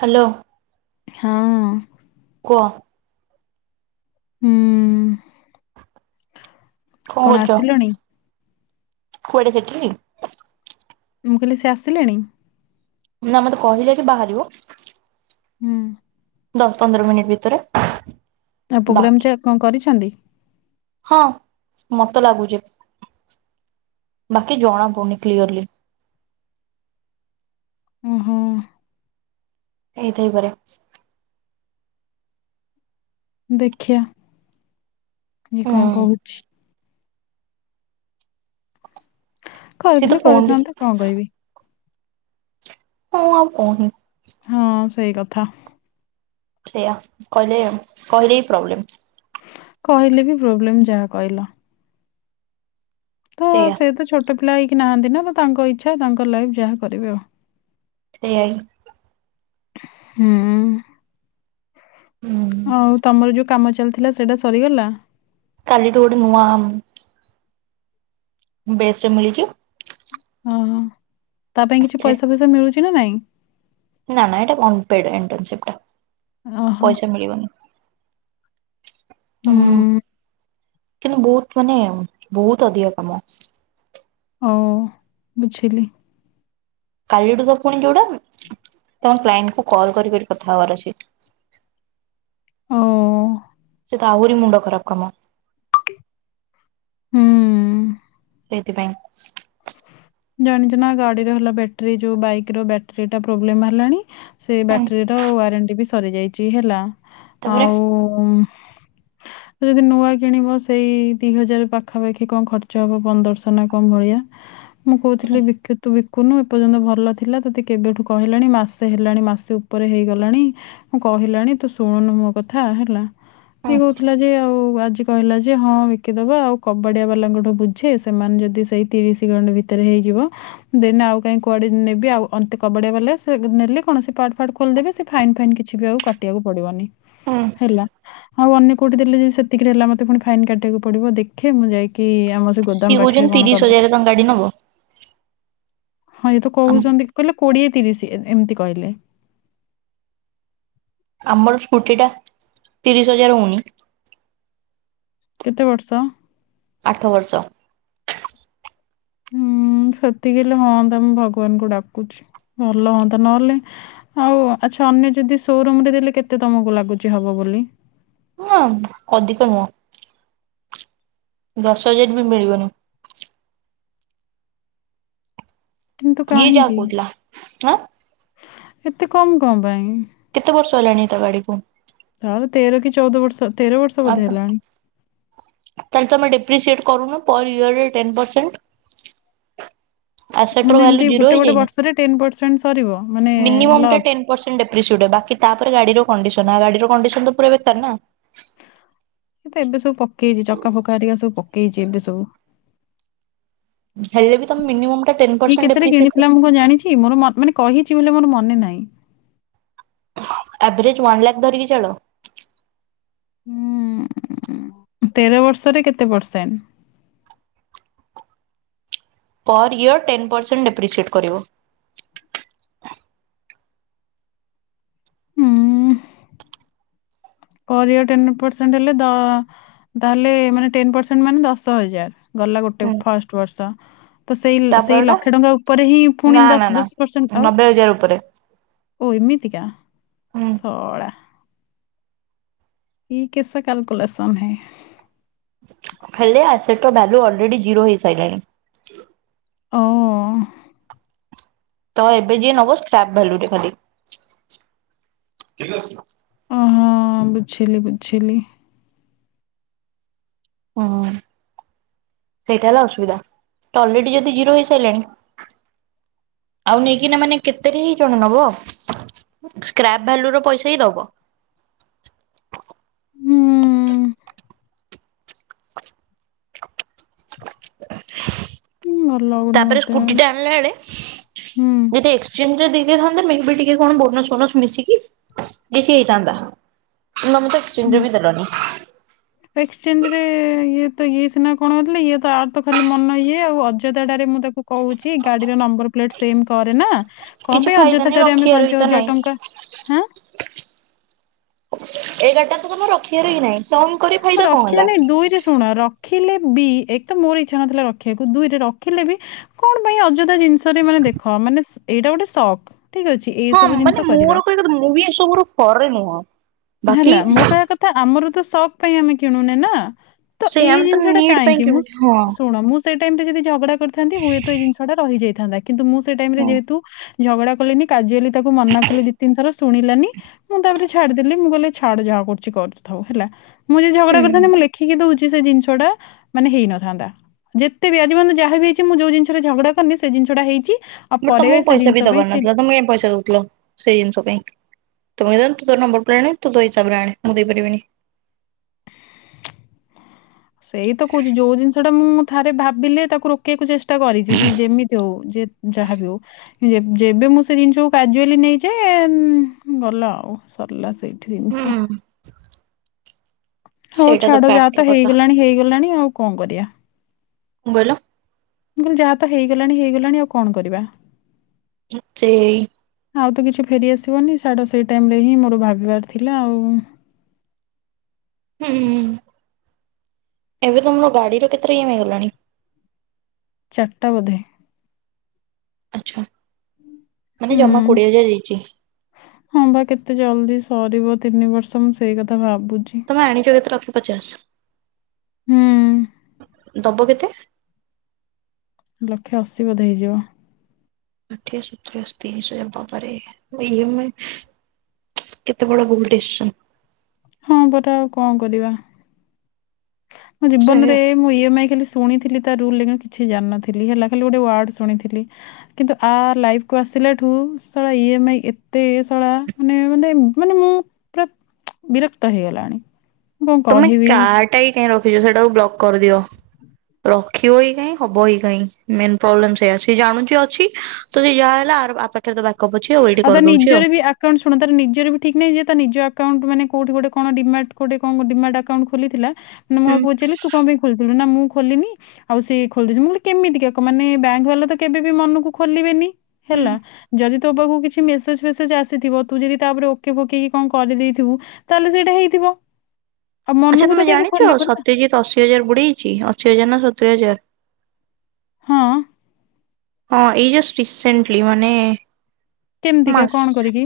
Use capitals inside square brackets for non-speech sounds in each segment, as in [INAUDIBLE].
Hello, ହଁ କୁଅ, ହୁଁ-ଉ-ଉ-ଉ କଣ ଆସିଲଣି? କୁଆଡେ ସେଠିକି? ମୁଁ କହିଲି ସିଏ ଆସିଲେଣି? ମତେ କହିଲେ କି ବାହାରିବ? ହୁଁ। ଦଶ୍ ପନ୍ଦର୍ ମିନିଟ୍ ଭିତରେ। ତା ପୋଗ୍ରାମ୍ ବାକି ଚା କଣ କରିଛନ୍ତି? ହଁ ମତେ ଲାଗୁଚି। ବାକି ଜଣା ପଡ଼ୁନି କ୍ଲିଅର୍ ଲି। ଓହୋ ଏଇଥାଇପାରେ। ଦେଖିଆ ଇଏ ହୁଁ କଁ କହୁଛି। ସିଏ ତ କରିଥିଲେ ଫୋନ ବି କରିଥାନ୍ତି କଁ କହିବି? ମୁଁ ଆଉ କଉନି। ହଁ ସେଇ କଥା। ସେୟା କହିଲେ କହିଲେ ହି ପ୍ରୋବ୍ଲେମ୍। କହିଲେ ବି ପ୍ରୋବ୍ଲେମ୍ ଯାହା କହିଲ। ତ ସେଇଆ ସେ ତ ଛୋଟ ପିଲା ହେଇକି ନାହାନ୍ତି ନା ତ ତାଙ୍କ ଇଚ୍ଛା ତାଙ୍କ ଲାଇଫ୍ ଯାହା କରିବେ ଅ ଥେଇଆ ହି। ହୁଁ ହୁଁ ଆଉ ତମର ଯୋଉ କାମ ଚ୍ ଚାଲିଥିଲା ସେଟା ସରିଗଲା? କାଲିଟୁ ଗୋଟେ ନୂଆ [UNINTELLIGIBLE] ବେଶ୍ ରେ ମିଳିଚି। ଅହ ତା ପାଇଁ କିଛି ପଇସା ଫଇସା ମିଳୁଚି ନା ନାଇଁ? ନା, ନା [UNINTELLIGIBLE] ଚିପ୍ ଟା ଓହୋ ପଇସା ମିଳିବନି। ତଁ। ହୁଁ କିନ୍ତୁ ବୋହୁତ୍ ମାନେ ବୋହୁତ୍ ଅଧିକ କାମ ଅଛି। ଓ ବୁଝିଲି। କାଲିଟୁ ତ ପୁଣି ଯୋଉଟା। ତମ କ୍ଲାଏଣ୍ଟ୍ କୁ କଲ୍ କରି କରି କଥା ହବାର ଅଛି। ଓ। ସେ ତ ଆହୁରି ମୁଣ୍ଡ ଖରାପ୍ କାମ। ହୁଁ। ଏଇଥି ପାଇଁ। ଜାଣିଛ ନା ଗାଡ଼ିର ହେଲା ବେଟ୍ ରି ଯୋଉ ବାଇକର ବ୍ୟାଟ୍ ରୀଟା ପ୍ରୋବ୍ଲେମ୍ ହେଲାଣି। ସେ ହୁଁ ବ୍ୟାଟ୍ ରୀର ୱାରେଣ୍ଟି ବି ସରିଯାଇଛି ହେଲା ତାପରେ ଆଉ ଯଦି ନୂଆ କିଣିବ ସେଇ ଦି ହଜାର୍ ପାଖାପାଖି କଁ ଖର୍ଚ୍ଚ ହବ ପନ୍ଦର୍ସ ନା କଁ ଭଳିଆ। ମୁଁ କହୁଥିଲି ବି କେ [UNINTELLIGIBLE] କୁନୁ ଏପର୍ଯ୍ୟନ୍ତ ଭଲ ଥିଲା ତତେ କେବେଠୁ କହିଲାଣି ମାସେ ହେଲାଣି ମାସେ ଉପରେ ହେଇଗଲାଣି ମୁଁ କ କହିଲାଣି ତୁ ଶୁଣୁନୁ ମୋ କଥା ହେଲା। ହି ହୁଁ କହୁଥିଲା ଯେ ଆଉ ଆଜି କହିଲା ଯେ ହଁ ବିକିଦବା ଆଉ କବାଡ଼ିଆ ବାଲାଙ୍କଟୁ ବୁଝେ ସେମାନେ ଯଦି ସେଇ ତିରିଶି [UNINTELLIGIBLE] ବି ତେରେ ହେଇଯିବ ଦେନ୍ ଆଉ କାଇଁ କୁଆଡ଼େ ନେବି ଆଉ ଅନ୍ତେ କବାଡି଼ଆ ବାଲା ସେ ଗ୍ ନେଲେ କଣ ପାଟ୍ ଫାଟ୍ ଖୋଲ୍ ଲ୍ ଦେବେ ସେ ଫାଇନ୍ ଫାଇନ୍ କିଛି ବି ଆଉ କାଟିବାକୁ ପଡ଼ିବନି। ହୁଁ ହେଲା ଆଉ ଅନ୍ୟ କୋଉଟି ଦେଲେ ଯଦି ସେତିକିରେ ହେଲା ମତେ ପୁଣି ଫାଇନ୍ କାଟିବାକୁ ପଡ଼ିବ ଦେଖେ ମୁଁ ଯାଇକି ଆମ ତ୍ ସିଏ ଗୋଦାମ୍ ପାଖରେ କହୁଛନ୍ତି କଣ ତିରିଶ [UNINTELLIGIBLE] ହଜାରରେ ତାଙ୍କ ଗାଡି ନବ ହଁ ଇଏ ତ ଆମ କହୁଛନ୍ତି କହିଲେ କୋଡ଼ିଏ ତିରିଶି ଏ-ଏମିତି କହିଲେ। ଆମର ସ୍କୁଟି ଟା ତିରିଶ୍ ହଜାର୍ ହୋଉନି। କେତେ ବର୍ଷ? ଆଠ ବର୍ଷ। ହୁଁ। ହୁଁ ସେତିକି ହେଲେ ହଅନ୍ତା ମୁଁ ଭଗବାନ୍ ଙ୍କୁ ଡାକୁଛି ଭଲ ହୁଅନ୍ତା ନହେଲେ ଆଉ ଆଛ୍ [UNINTELLIGIBLE] ଯଦି ସୋ ରୁମ୍ ରେ ଦେଲେ କେତେ ତମକୁ ଲାଗୁଛି ହବ ବୋଲି? [UNINTELLIGIBLE] ଅଧିକ ନୁଅଁ। ଦଶ ହଜାର୍ ବି ମିଳିବନି। କିନ୍ତୁ ଇଏ ଯାହା କାହିଁକି କହୁଥିଲା ଆଁ ଏତେ କମ୍ କଁ ପାଇଁ? କେତେ ବର୍ଷ ହେଲାଣି ତୋ ଗାଡିକୁ? ତାର ତେର କି ଚଉଦ ବର୍ଷ। ବର୍ଷ ଆର ବୋଧେ ହେଲାଣି। ତ ତାଲେ ତମେ ଡେପ୍ରିସିିଏଟ କରୁନ? Per ଇୟରେ ten percent. ଆସେଟ୍ ମାନେ ର ଏମିତି ଭାଲ୍ୟୁ ଜିର ଗୋଟେ ଗୋଟେ ହେଇଯାଇନି ବର୍ଷରେ ସରିବ ମାନେ ମିନିମମ୍ ଟା ଲସ୍। ଟେନ୍ ପରସେଣ୍ଟ ଡେପ୍ରିସିିଏଟ ହ ବାକି ତାପରେ ଗାଡିର କଣ୍ଡିସନ ଆଉ ଗାଡିର କଣ୍ଡିସନ ତ ପୁରା ବେକାର ନା। ସିଏ ତ ଏବେ ସବୁ ପକେଇଛି ଚକା ଫକା ହରିକା ସବୁ ପକେଇଛି ଏବେ ସବୁ। ହେଲେ ବି ତମେ ମିନିମମ୍ ଟା ଟେନ୍ ଇଏ ପରସେଣ୍ଟ କେତେ ରେ ଡେପ୍ରିସିଏଟ୍ କର କିଣିଥିଲା ମୁଁ କଣ ଜାଣିଛି ମୋର ମ ମାନେ। କହିଛି ବୋଲେ ମୋର ମନେ ନାହି। ଆଭରେଜ ୱନ୍ ଲାଖ ଧରିକି ଚାଲ। ହୁଁ ତେର ବର୍ଷରେ କେତେ percent? Per year ten percent depreciate କରିବ। ହୁଁ। ପରୟଅର ଟେନ ପରସେଣ୍ଟ ହେଲେ ଦ ତାହେଲେ ମାନେ ଟେନ ପର୍ସେଣ୍ଟ ମାନେ ଦଶ ହଜାର। ଗଲା ଗୋଟେ ହୁଁ ଫଷ୍ଟ ବର୍ଷ। ତ ସେଇ ଲ ସେଇ ତାପରଟା ଲକ୍ଷେ ଟଙ୍କା ଉପରେ ହିଁ ପୁଣି ନା ନା ଦଶ ନା ଦଶ ପରସେଣ୍ଟ ଆଉ। ନବେ ହଜାର ଉପରେ ଓ ଏମିତିକା ହୁଁ ସଳା। ଇ କେସା କ୍ୟାଲକୁଲେସନ ହେ। ହେଲେ ଆସେଟ ର ଭାଲ୍ୟୁ ଅଲରେଡି ଜିରୋ ହେଇସାଇିଲଣି। ଓ। ତ ଏବେ ଯିଏ ନବ ସ୍କ୍ରାବ ଭାଲିଉ ରେ ଖାଲି। ଓ ହଁ ବୁଝିଲି ବୁଝିଲି। ହୁଁ ସେଇଟା ହେଲା ଅସୁବିଧା ତ ଅଲରେଡି ଯଦି ଜିରୋ ହେଇସାଇଲାଣି। ଆଉ ନେଇକିନା ମାନେ କେତେରେ ଜଣେ‌ ନବ ଭ୍ୟାଲୁର ପଇସା ହିଁ ଦବ। ହୁଁ। ହୁଁ, ଭଲ ଲାଗୁନି ତାପରେ ମତେ ସ୍କୁଟି ଟା ଆଣିଲା ବେଳେ ହୁଁ। ଯଦି ଏକ୍ସଚେଞ୍ଜ ଯଦି। ଥାନ୍ତା ମେ ବି ଟିକେ କଣ ବୋନସ ଫୋନସ ମିଶିକି ବେସି ହେଇଥାନ୍ତା। ହେଲେ ଆମେ ତ ଏକ୍ସଚେଞ୍ଜ ରେ ବି ଦବାନି। ଏଇ। ଇଏ ତ ଇଏ ସିନା କଣ ହଉଥିଲେ ଇଏ ତ ଆର ତ ଖାଲି ମନ ଇଏ ଆଉ ଅଯୋଥାଟାରେ ମୁଁ ତାକୁ କହୁଛି ଗାଡିରେ ନ ମ୍ୱବର ପ୍ଲେଟ୍ ସେମ୍ କରେନା କଣ କିଛି ପାଇଁ ଫାଇଦା ଅଯଥା ନାହିଁ ଟାରେ ଆମେ ରଖିବାର ପାଞ୍ଚ ବି ତ ହଜାର ନାହିଁ। ଟଙ୍କା ହାଁ। ଏଇଗାଡି ଟା ତ ତମର ରଖିବାର ହିଁ ନାହିଁ ତମ ରଖିବାର ନାଇଁ ଦୁଇରେ ଶୁଣ। ରଖିଲେ ବି ଏକତ ମୋର ଇଚ୍ଛା ନଥିଲା ରଖିବାକୁ ଦୁଇରେ ରଖିଲେ ବି କଣ ପାଇଁ ଅଯଥା ଜିନିଷରେ ମାନେ। ଦେଖ ମାନେ ଏଇଟା ଗୋଟେ ଶକ୍। ହଁ ମାନେ ମୋର କହିଆକଥା ମୁବି ଏ ସବୁୁ ପରେ ନୁହଁ। ବାକି ହେଲା ମୋ କହିବା କଥା ଆମର ତ ସକ୍ ପାଇଁ ଆମେ କିଣୁନେ ନା। ତ ସେଇ ଏଇ ଆମେ ତ ଜିନିଷ ଟା ନିଡ୍ ପାଇଁ କାହିଁକି ମୁଁ ଶ୍ କିଣୁଛୁ ହଁ ଶୁଣ ମୁଁ ଶ୍। ସେ ଟାଇମ ରେ ଯଦି ଝଗଡା କରିଥାନ୍ତି ହୁଏତ ଏ ଜିନିଷ ଟା ରହିଯାଇଥାନ୍ତା କିନ୍ତୁ ମୁଁ ସେ ଟାଇମରେ ହଁ ଯେହେତୁ। ଝଗଡା କଲିନି କାଜୁଆଲି ତାକୁ ମନା କଲି ଦି ତିନ ଥର ଶୁଣିଲାନି ମୁଁ ତାପରେ ଛାଡିି ଦେଲି ମୁଁ କହିଲି ଛାଡ ଯାହା କରୁଛି କରିଥାଉ ହେଲା ମୁଁ ଯଦି ଝଗଡା ହୁଁ। କରିଥାନ୍ତି ମୁଁ ଲେଖିକି ଦଉଛି। ଯେ ସେ ଜିନିଷ ଟା ମାନେ ହେଇନଥାନ୍ତା। ଯେତେ ବି ଆଜିପଯନ୍ତ ଯହା ବି ହେଇଛି ମୁଁ ଯୋଉ ଜିନିଷରେ ଝଗଡା କରିନି ସେ ଜିନସଟା ହେଇଛି। ଆଉ ବଟ ପରେ ତମକୁ ସେ ପଇସା ଜିନିଷ ବି ପାଇଁ ଦବାର ସେ ନଥିଲା ତମେ କାଇଁ ପଇସା ଦଉଥିଲ ସେଇ ଜିନିଷ ପାଇଁ। ତମେ କଇଥାନ୍ତ ତୁ ତୋର ନମ୍ବର ପ୍ଲେଟ୍ ଆଣିବୁ ତୁ ତୋ ହିସାବରେ ଆଣେ ମୁଁ ଦେଇପାରିବିନି। ସେଇ ତ କହୁଛି ଯୋଉ ଜିନିଷ ଟା ମୁଁ ଥରେ ଭାବିଲେ ତାକୁ ରୋକିଆକୁ ଚେଷ୍ ଷ୍ଟା କରିଛି ସିଏ ଯେମିତି ହଉ ଯେ ଯାହାବି ହଉ ଯେବେ ମୁଁ ସେ ଜିନିଷକୁ କାଜୁଆଲି ନେଇଯାଏ ଗଲା ଆଉ। ସରିଲା ସେଇଠି ହୁଁ ଜିନଷ। ହଉ ସେଇଟା ଛାଡ ଯାହା ଫ୍ୟାକ୍ଟର ତ କଥା। ହେଇଗଲାଣି ହେଇଗଲାଣି ଆଉ କଣ କରିବା। କଣ କହିଲ? ମୁଁ କହିଲି ଯାହା ତ ହେଇଗଲାଣି ହେଇଗଲାଣି ଆଉ କଣ କରିବା। ସେଇ ଆଉ ତ କିଛି ଫେରିଆସିବନି ସାଡ ସେଇ ଟାଇମ ରେ ହିଁ ମୋର ଭାବିବାର ଥିଲା ଆଉ। ହୁଁ। ଏବେ ତମର ଗାଡିର କେତେ [UNINTELLIGIBLE] ହେଇଗଲାଣି? ଚାରିଟା ବୋଧେ। ଆଚ୍ଛା। ମାନେ ଜମା ହୁଁ, କୋଡିଏ ହଜାର ଦେଇଛି ହଁ ବା କେତେ ଜଲଦି ସରିବ ତିନି ବର୍ଷ ମୁଁ ସେଇ କଥା ଭାବ ତମେ ଆଣିଛ କେତେ ଲକ୍ଷେ ପଚାଶ? ହୁଁ ଦବ କେତେ? [INAUDIBLE] ଲକ୍ଷେ ଅଶୀ ବୋଧେ ହେଇଯିବ। ଷାଠିଏ, ସତୁରୀ, ଅଶି, ତିରିଶି ହଜାର ବାବାରେ। ଇଏମାଇ କେତେ ବଡ ଭୁଲ ଡିସିସନ୍। ହଁ, ପର ଆଉ କଣ କରିବା। ମୋ ଜୀବନରେ ସେଇଆ ମୁଁ ଇଏମାଇ ଖାଲି ଶୁଣିଥିଲି ତା ରୁଲ କିଛି ଜାନନଥିଲି ହେଲା ଖାଲି ଗୋଟେ ୱାର୍ଡ଼ ଶୁଣିଥିଲି। କିନ୍ତୁ ଆ ଲାଇଫ୍ କୁ ଆସି ଆସିଲାଠୁ ଶଳା ଇଏମାଇ ଏତେ ଶଳା ମାନେ ମାନେ ମୁଁ ପୁରା ବିରକ୍ତ ହେଇଗଲାଣି। ମୁଁ କ'ଣ ତମେ କହିବି କାଡ୍ଟା ହିଁ କାଇଁ ରଖିଛ ସେଟାକୁ ବ୍ଲକ କରିଦିଅ। ରଖିବ ହି କାଇଁ ହବ ହି କାଇଁ। ମେନ ପ୍ରୋବ୍ଲେମ ସେଇଆ ସେ ଜାଣୁଛି ଅଛି ତ ସେ ଯାହା ହେଲା ଆର ଆ ପାଖରେ ତ ବା ଆଉ ତା ନିଜର ବି ଆକାଉଣ୍ଟ ଶୁଣ ତାର ନିଜର ବି ଠିକ ନାହିଁ ଯେ ତା ନିଜ ଆକାଉଣ୍ଟ ମାନେ କୋଉଠି ଗୋଟେ କଣ ଡିମାର୍ଟ ଗୋଟେ କଣ ଡିମାର୍ଟ ଆକାଉଣ୍ଟ ଖୋଲିଥିଲା। ମାନେ ମୁଁ ହୁଁ ଆକୁ ପଚାରିଲି ତୁ କଣ ପାଇଁ ଖୋଲିଥିଲୁ। ନା ମୁଁ ଖୋଲିନି ଆଉ ସେ ଖୋଲିଦେଇଛି। ମୁଁ କହିଲି କେମିତିକା ମାନେ ବ୍ୟାଙ୍କ ବାଲା ତ କେବେ ବି ମନକୁ ଖୋଲିବେନି। ହୁଁ। ହେଲା ଯଦି ତୋ ପାଖକୁ କିଛି ମେସେଜ ଫେସେଜ ଆସିଥିବ ତୁ ଯଦି ତାପରେ ଓକେ ଫକେକି କଣ କରି ଦେଇଥିବୁ ତାହେଲେ ସେଇଟା ହେଇଥିବ। ଆଉ ଆଚ୍ଛା ମନକୁ ତ ତମେ କେବେ ଜାଣିଛ ଖୋଲିବନି ନା ସତ୍ୟଜିତ୍ ଅଶୀ ହଜାର ବୁଡେଇଛି। ଅଶୀ ହଜାର ନା ସତୁୁରୀ ହଜାର। ହଁ! ହଁ, ଏଇ ଜଷ୍ଟ ରିସେଣ୍ଟଲି ମାନେ କେମିତିକା କଣ ମାସେ। କରିକି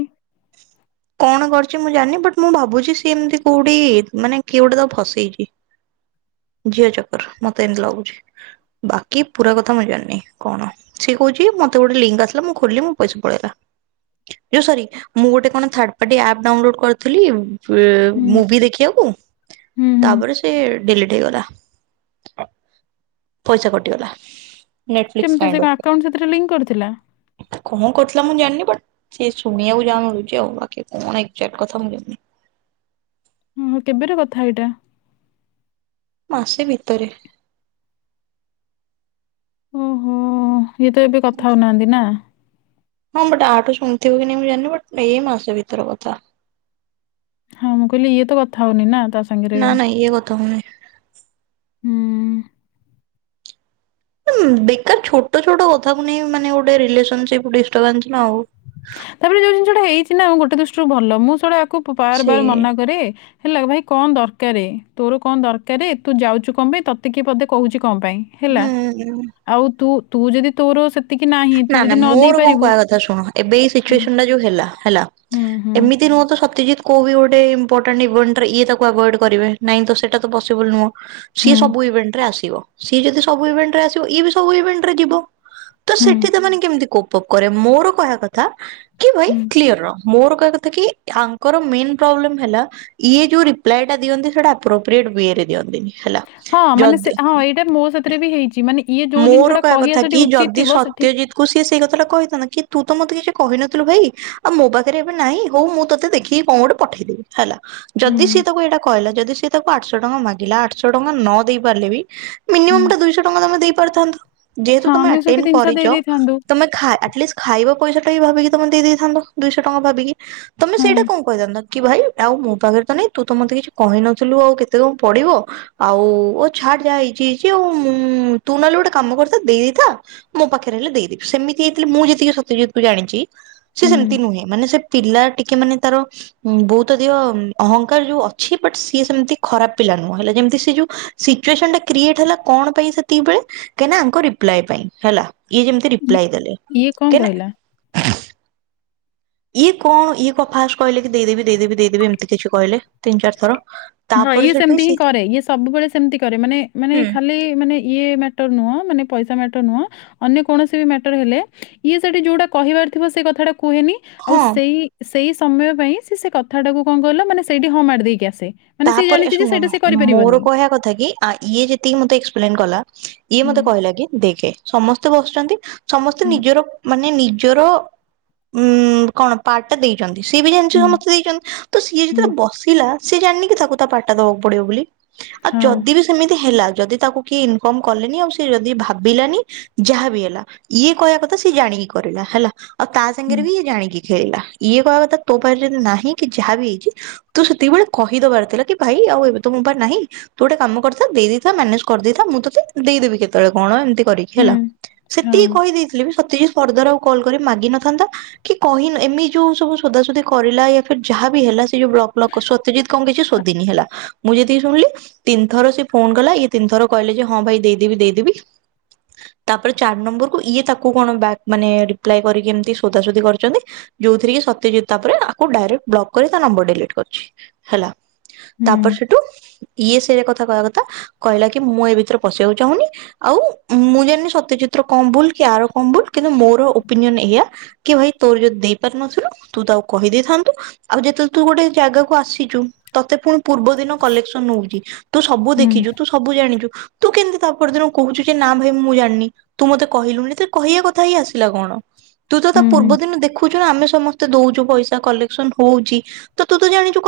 କଣ କର ମୁଁ ଜାଣିନି ବଟ୍, ମୁଁ ଭାବୁଛି ସି ଏମିତି କୋଉଠି ମାନେ କିଏ ଗୋଟେ ତାକୁ ଫସେଇଛି। ଝିଅ ଚକର ମତେ ଏମତି ଲାଗୁଛି। ବାକି ପୁରା କଥା ମୁଁ ଜାଣିନି କଣ। ସିଏ କହୁଛି ମତେ ଗୋଟେ ଲିଙ୍କ ଆସିଲା ମୁଁ ଖୋଲିଲି ମୋ ପଇସା ପଳେଇଲା। ଯୋଉ ସରି ମୁଁ ଗୋଟେ କଣ ଥାର୍ଡ ପାର୍ଟି ଆପ ଡାଉନଲୋଡ କରିଥିଲି ବୁ- ହୁଁ ମୁଭି ଦେଖିବାକୁ ହୁଁ ହୁଁ ତାପରେ ସେ ଡିଲେଟ ହେଇଗଲା। ପଇସା କଟିଗଲା। ନେଟଫଲିକ୍ସ କେମିତି ସେ କାଇଣ୍ଡ କଣ ରୁ। ଆକାଉଣ୍ଟ ସେଥିରେ ଲିଙ୍କ୍ କରିଥିଲା? କଣ କରିୁଥିଲା ମୁଁ ଜାଣିନି ବଟ୍ ସେ ଶୁଣିବାକୁ ଜାହା ମିଳୁଛି ଆଉ ବାକି କଣ ଏକ୍ଜାକ୍ଟ କଥା ମୁଁ ଜାଣିନି। ହଁ- ହଁ, କେବେର କଥା ଏଇଟା? ମାସେ ଭିତରେ। ଓହୋ ଇଏ ତ ଏବେ କଥା ହଉନାହାନ୍ତି ନା? ହଁ ବଟ୍ ଆଠୁ ଶୁଣଥିବ କି ନାହିଁ ମୁଁ ଜାଣିନି ବଟ୍ ଏଇ ମାସ ଭିତରେ କଥା। ହଁ, ମୁଁ କହିଲି ଇଏ ତ କଥା ହଉନି ନା? ତା ସାଙ୍ଗରେ। ନାଁ ନାଁ, ଇଏ କଥା ହଉନି। ହୁଁ ବେକାର ଛୋଟ ଛୋଟ କଥାକୁ ନେଇ ମାନେ ଗୋଟେ ରିଲେସନସିପ ଦିଷ୍ଟବାନ୍ସ ନ ହଉ ତାପରେ ଯୋଉ ଜିନିଷଟା ହେଇଛି ନା ମୁ ଗୋଟେ ଦୃଷ୍ଟିରୁ ଭଲ ମୁଁ ଶଳା ଆକୁ ବାର ବାର ସେଇ ମନା କରେ ହେଲା ଭାଇ କଣ ଦରକାର ତୋର କଣ ଦରକାର ତୁ ଯାଉଛୁ କଣ ପାଇଁ ତତେ କି ପଦେ କହୁଛି କଣ ପାଇଁ ହେଲା ହୁଁ ଆଉୁ ତୁ ଯଦି ତୋର ସେତିକି ନାହିଁ ତୁ ନା ନା ଯଦି ନ ଦେଇ ମୋର କଣ ପାରିବୁ କହିବା କଥା ଶୁଣ ଏବେ ଏଇ ହୁଁ, ସିଚୁଏସନ ଟା ଯୋଉ ହେଲା ହେଲା ହୁଁ, ହୁଁ, ଏମିତି ନୁହଁ ତ ସତ୍ୟଜିତ କୋ ଗୋଟେ ଇମ୍ପୋଟାନ୍ତେ ଏଭିଏଣ୍ଟ ଇଏ ତାକୁ ଆଭଏଡ କରିବେ ନାଇଁ ସେଟ ତ ପସିବିଲୁ ନୁହଁ ସିଏ ହୁଁ, ସବୁ ଇଭେଣ୍ଟ ରେ ଆସିବ ସିଏ ଯଦି ସବୁ ଇଭେଣ୍ଟ ରେ ଆସିବ ଇଏ ବି ସବୁ ଇଭେଣ୍ଟ ରେ ଯିବ ତ ହୁଁ, ସେଠି ତା ମାନେ କେମିତି କୋପ କପ କରେ ମୋର କହିବା କଥା କି ଭାଇ ହୁଁ। କ୍ଲିୟର ରହ ମୋର କି ଆଙ୍କର ମେ ପ୍ରୋବ୍ଲେମ ହେଲା ଇଏ ଯୋଉ ରିପ୍ଲାଏ ଟା ଦିଅନ୍ତି ସେଟାପୋପ୍ରିଟ ୱରେ ଯଦି ହେଲା ହଁ, ମାନେ ସେ ଯିଦି ହଁ, ଏଇଟା ମୋ ସାଥିରେ ବି ହେଇଛି। ମାନେ ଇଏ ଯୋଉ ମୋର ଜିନିଷଟା କହିବା କଥା ସେଠି କି ଉଚିତ ଯଦି ଥିବ ସେଠି ସତ୍ୟଜିତ କୁ ସିଏ ସେଇ କଥା ଟା କହିଥାନ୍ତା କି ତୁ ତ ମତେ ତ କିଛି କହିନଥିଲୁ ଭାଇ ଆଉ ମୋ ପାଖରେ ଏବେ ନାହିଁ ହଉ ମୁଁ ତୋତେ ଦେଖିକି କଣ ଗୋଟେ ପଠେଇଦେବି ହେଲା ଯଦି ସିଏ ହୁଁ, ତାକୁ ଏଇଟା କହିଲା ଯଦି ସିଏ ତାକୁ ଆଠଶହ ଟଙ୍କା ମାଗିଲା ଆଠଶହ ଟଙ୍କା ନ ଦେଇ ପାରିଲେ ବି ହୁଁ। ମିନମମ ଟା ଦୁଶହ ଟଙ୍କା ତମେ ଦେଇ କରିନଥାନ୍ତ ଯେହେତୁ ହଁ, ତମେ କି ଆଟେନ୍ ଦେଇ କରିଛ ଦେଇଥାନ୍ତୁ। ତମେ ଖା ଆଟି ଲିଷ୍ଟ ଖା ପଇସା ଟା ବି ଭାବିକି ତମେ ଦେଇଥାନ୍ତ ଦୁଇଶହ ଟଙ୍କା ଭାବିକି ତମେ ହଁ, ସେଇଟା କଣ କହିଥାନ୍ତତା କି ଭାଇ ଆଉ ମୋ ପାଖରେ ତ ନାଇଁ ତୁ ତ ମତେ କିଛି କହିନଥିଲୁ ଆଉ କେତେ କଣ ପଡିବ ଆଉ କହାର ଯ ହେଇଛି ଯେ ଆଉ ମୁଁ ତୁ ନହେଲେ ଗୋଟେ କାମ କରିଥା ଦେଇଥା ମୋ ପାଖରେ ହେଲ ଦେଇଦବି ସେମିତି ହେଇଥିଲି ମୁଁ ଯେତିକି ସତ୍ୟଜିତ୍ କୁ ଜାଣିଛି ସେ ହୁଁ, ସେମିତି ନୁହେଁ ମାନେ ସେ ପିଲା ଟିକେ ମାନେ ତାର ବହୁତ ଅଧିକ ଅହଙ୍କାର ଯୋଉ ଅଛି ବଟ ସିଏ ସେମିତି ଖରାପ ପିଲା ନୁହ ହେଲେ ଯେମିତି ସେ ଯୋଉ ସିକ୍ଟୁଅସନ କ୍ରିଏଟେ ହେଲା କଣ ପାଇଁ ସେତିକି ବେଳେ କାହିଁନା ଆଙ୍କ ରିପ୍ଲାଏ ପାଇଁ ହେଲା ଇଏ ଯେମିତି ଇ ଲାଇ ଦେଲେ ଇଏ କଣ କେନା କହିଲା? ଇଏ କଣ ଇଏ କ ଫାଷ୍ଟ କହିଲେ କି ଦେଇଦେବି ଦେଇଦେବି ଦେଇଦେବି ଏମିତି କିଛି କହିଲେ ତିି ଚାରି ଥର ହଁ ତାପରେ ଇଏ ସେଠୁ ସେମିତି ହିଁ ସେ କରେ ଇଏ ସବୁବେଳେ ସେମତି କରେ ମାନେ ମାନେ ଖାଲି ମାନେ ଇଏ ମାଟ୍ୟର ନୁହଁ ମାନେ ପଇସା ମାଟ୍ୟର ନୁହଁ ଅନ୍ୟ କୌଣସି ବି ମାଟ୍ୟର ହେଲେ ଇଏ ସେଠି ଯୋଉଟା କହିବାର ଥିବ ସେ କଥାଟା କୁହେନି ଆଉ ହଁ ସେଇ ସେଇ ସମୟ ପାଇଁ ସି ସେ କଥାଟାକୁ କଣ କହିଲ ମାନେ ସେଇଠି ହଁ ମାଡି ଦେଇକି ଆସେ ମାନେ ସିଏ ତାପରେ ଜାଣିଛି ଯେ ଶୁଣ ସେଇଟା ସେ ମୋର କରିପାରିବନି। କହିବା କଥା କି ଇଏ ଯେତିକି ମତେ ଏକ୍ସପ୍ଲେନ କଲା ଇଏ ହୁଁ, ମତେ କହିଲା କି ଦେଖେ ସମସ୍ତେ ବସିଛନ୍ତି ସମସ୍ତେ ହୁଁ, ନିଜର ମାନେ ନି ଚୋର ଉ କଣ ପାଟ୍ ଦେଇଛନ୍ତି ସିଏ ବି ଜାଣିଚ ହୁଁ, ମତେ ଦେଇଛନ୍ତି ତ ସିଏ ହୁଁ, ଯେତେବେଳେ ବସିଲା ସିଏ ଜାଣିନିକି ତାକୁ ତା ପାଟ ତା ଦବାକୁ ପଡିବ ବୋଲି ଆଉ ହଁ, ଯଦି ବି ସେମିତି ହେଲା ଯଦି ତାକୁ କିଏ ଇନଫର୍ମ କଲେନି ଆଉ ସେ ଯଦି ଭାବିଲାନି ଯାହା ବି ହେଲା ଇଏ କହିବା କଥା ସଏ ଜାଣ ଇଏ କରିବା ହେଲା ଆଉ ତା ହୁଁ, ସାଙ୍ଗରେ ବି ଜାଣିକି ଖେଳିଲା ଇଏ କହିବା କଥା ତୋ ପାଖରେ ନାହିଁ କି ଯାହା ବିି ହେଇଛି ତୁ ସେତିକବେଳେ କହିଦବାର ଥିଲା କି ଭାଇ ଆଉ ଏବେ ତ ମୁଁ ପା ନାହିଁ ତୁ ଗଟେ କାମ କରିଥା ଦେଇଥା ମାନେଜ କରିଦେଇଥା ମୁଁ ତ ଦେଇଦେବି କେତେବେଳେ କଣ ଏମିତି କରିକି ହୁଁ, ହେଲା ହଁ, ସେତିକି କହିଦେଇଥିଲି ବି ସତୀ ଫରଦର ଆଉ କଲ କରି ମାଗିିନଥାନ୍ତା କି କହିନ ଏମି ଯୋଉ ସବୁ ସୋଧାସୋଧୀ କରିଲା [INAUDIBLE] ଯାହା ବି ହେଲା ସେ ଯୋଉ ବ୍ଲକ୍ ବ୍ଲକ୍ ସତ୍ୟଜିତ୍ କଣ କିଛି ସୋଧିନି ହେଲା ମୁଁ ଯେତିକି ଶୁଣିଲି ତିନିଥର ସେ ଫୋନ କଲା ଇଏ ତିନିଥର କହିଲା କି ଯେ ହଁ ଭାଇ ଦେଇଦବି ଦେଇଦବି ହ ତାପରେ ଚାର ନମ୍ବରକୁୁ ଇଏ ତାକୁ କଣ ମାନେ ରିପ୍ଲାଏ କରିକି ଏମତି ସୋଧାସଧି କରିଛନ୍ତି ଯୋଉଥିରେ କି ସତ୍ୟଜିତ୍ ତା ପରେ ଆକୁ ଡାଇରେକ୍ଟ ବ୍ଲକ କରି ତା ନମ୍ବର ଡିଲିଟି କରଛି ହେଲା ହୁଁ, ତାପରେ ସେଠୁ ଇଏ ସେଇଟ କଥା ଥା କହିବା କଥା କହିଲା କି ମୁଁ ଏ ଭିତରେ ପଶିବାକୁ ଚାହୁଁନି ଆଉ ମୁଁ ଜାଣିନି ସତ୍ୟଜିତ୍ କଣ ଭୁଲ ଆର କଣ ଭୁଲ କିନ୍ତୁ ମୋର ଓପିନିଅନ ଏଇଆ କି ଭାଇ ତୋର ଯଦି ଦେଇ ପାରୁନଥିଲୁ ତୁ ତାକୁ କହିଦେଇଥାନ୍ତୁ। ଆଉ ଯେତେବେଳେ ତୁ ଗୋଟେ ଜାଗାକୁ ଆସିଚୁ। ତତେ ପୁଣି ପୂର୍ବ ଦିନ କଲେକ୍ସନ ହଉଛି ତୁ ସବୁ ହୁଁ, ଦେଖିଛୁ ତୁ ସବୁ ଜାଣିଛୁ। ତୁ କେମିତି ତା ପରଦିନ କହୁଛୁ ଯେ ନା ଭାଇ ମୁ ଜାଣିନି, ତୁ ମତେ କହିଲୁନି ଏଥିରେ କହିବା କଥା ହିଁ ଆସିଲା କଣ। ତୁ ତ ତା ହୁଁ, ପୂର୍ବ ହୁଁ। ଦିନ ଦେଖୁଛୁ ନା ଆମେ ସମସ୍ତେ ଦଉଛୁ ପଇସା କଲେକ୍ସନ ହଉଛି ତୁ ତ ଜାଣିଛୁ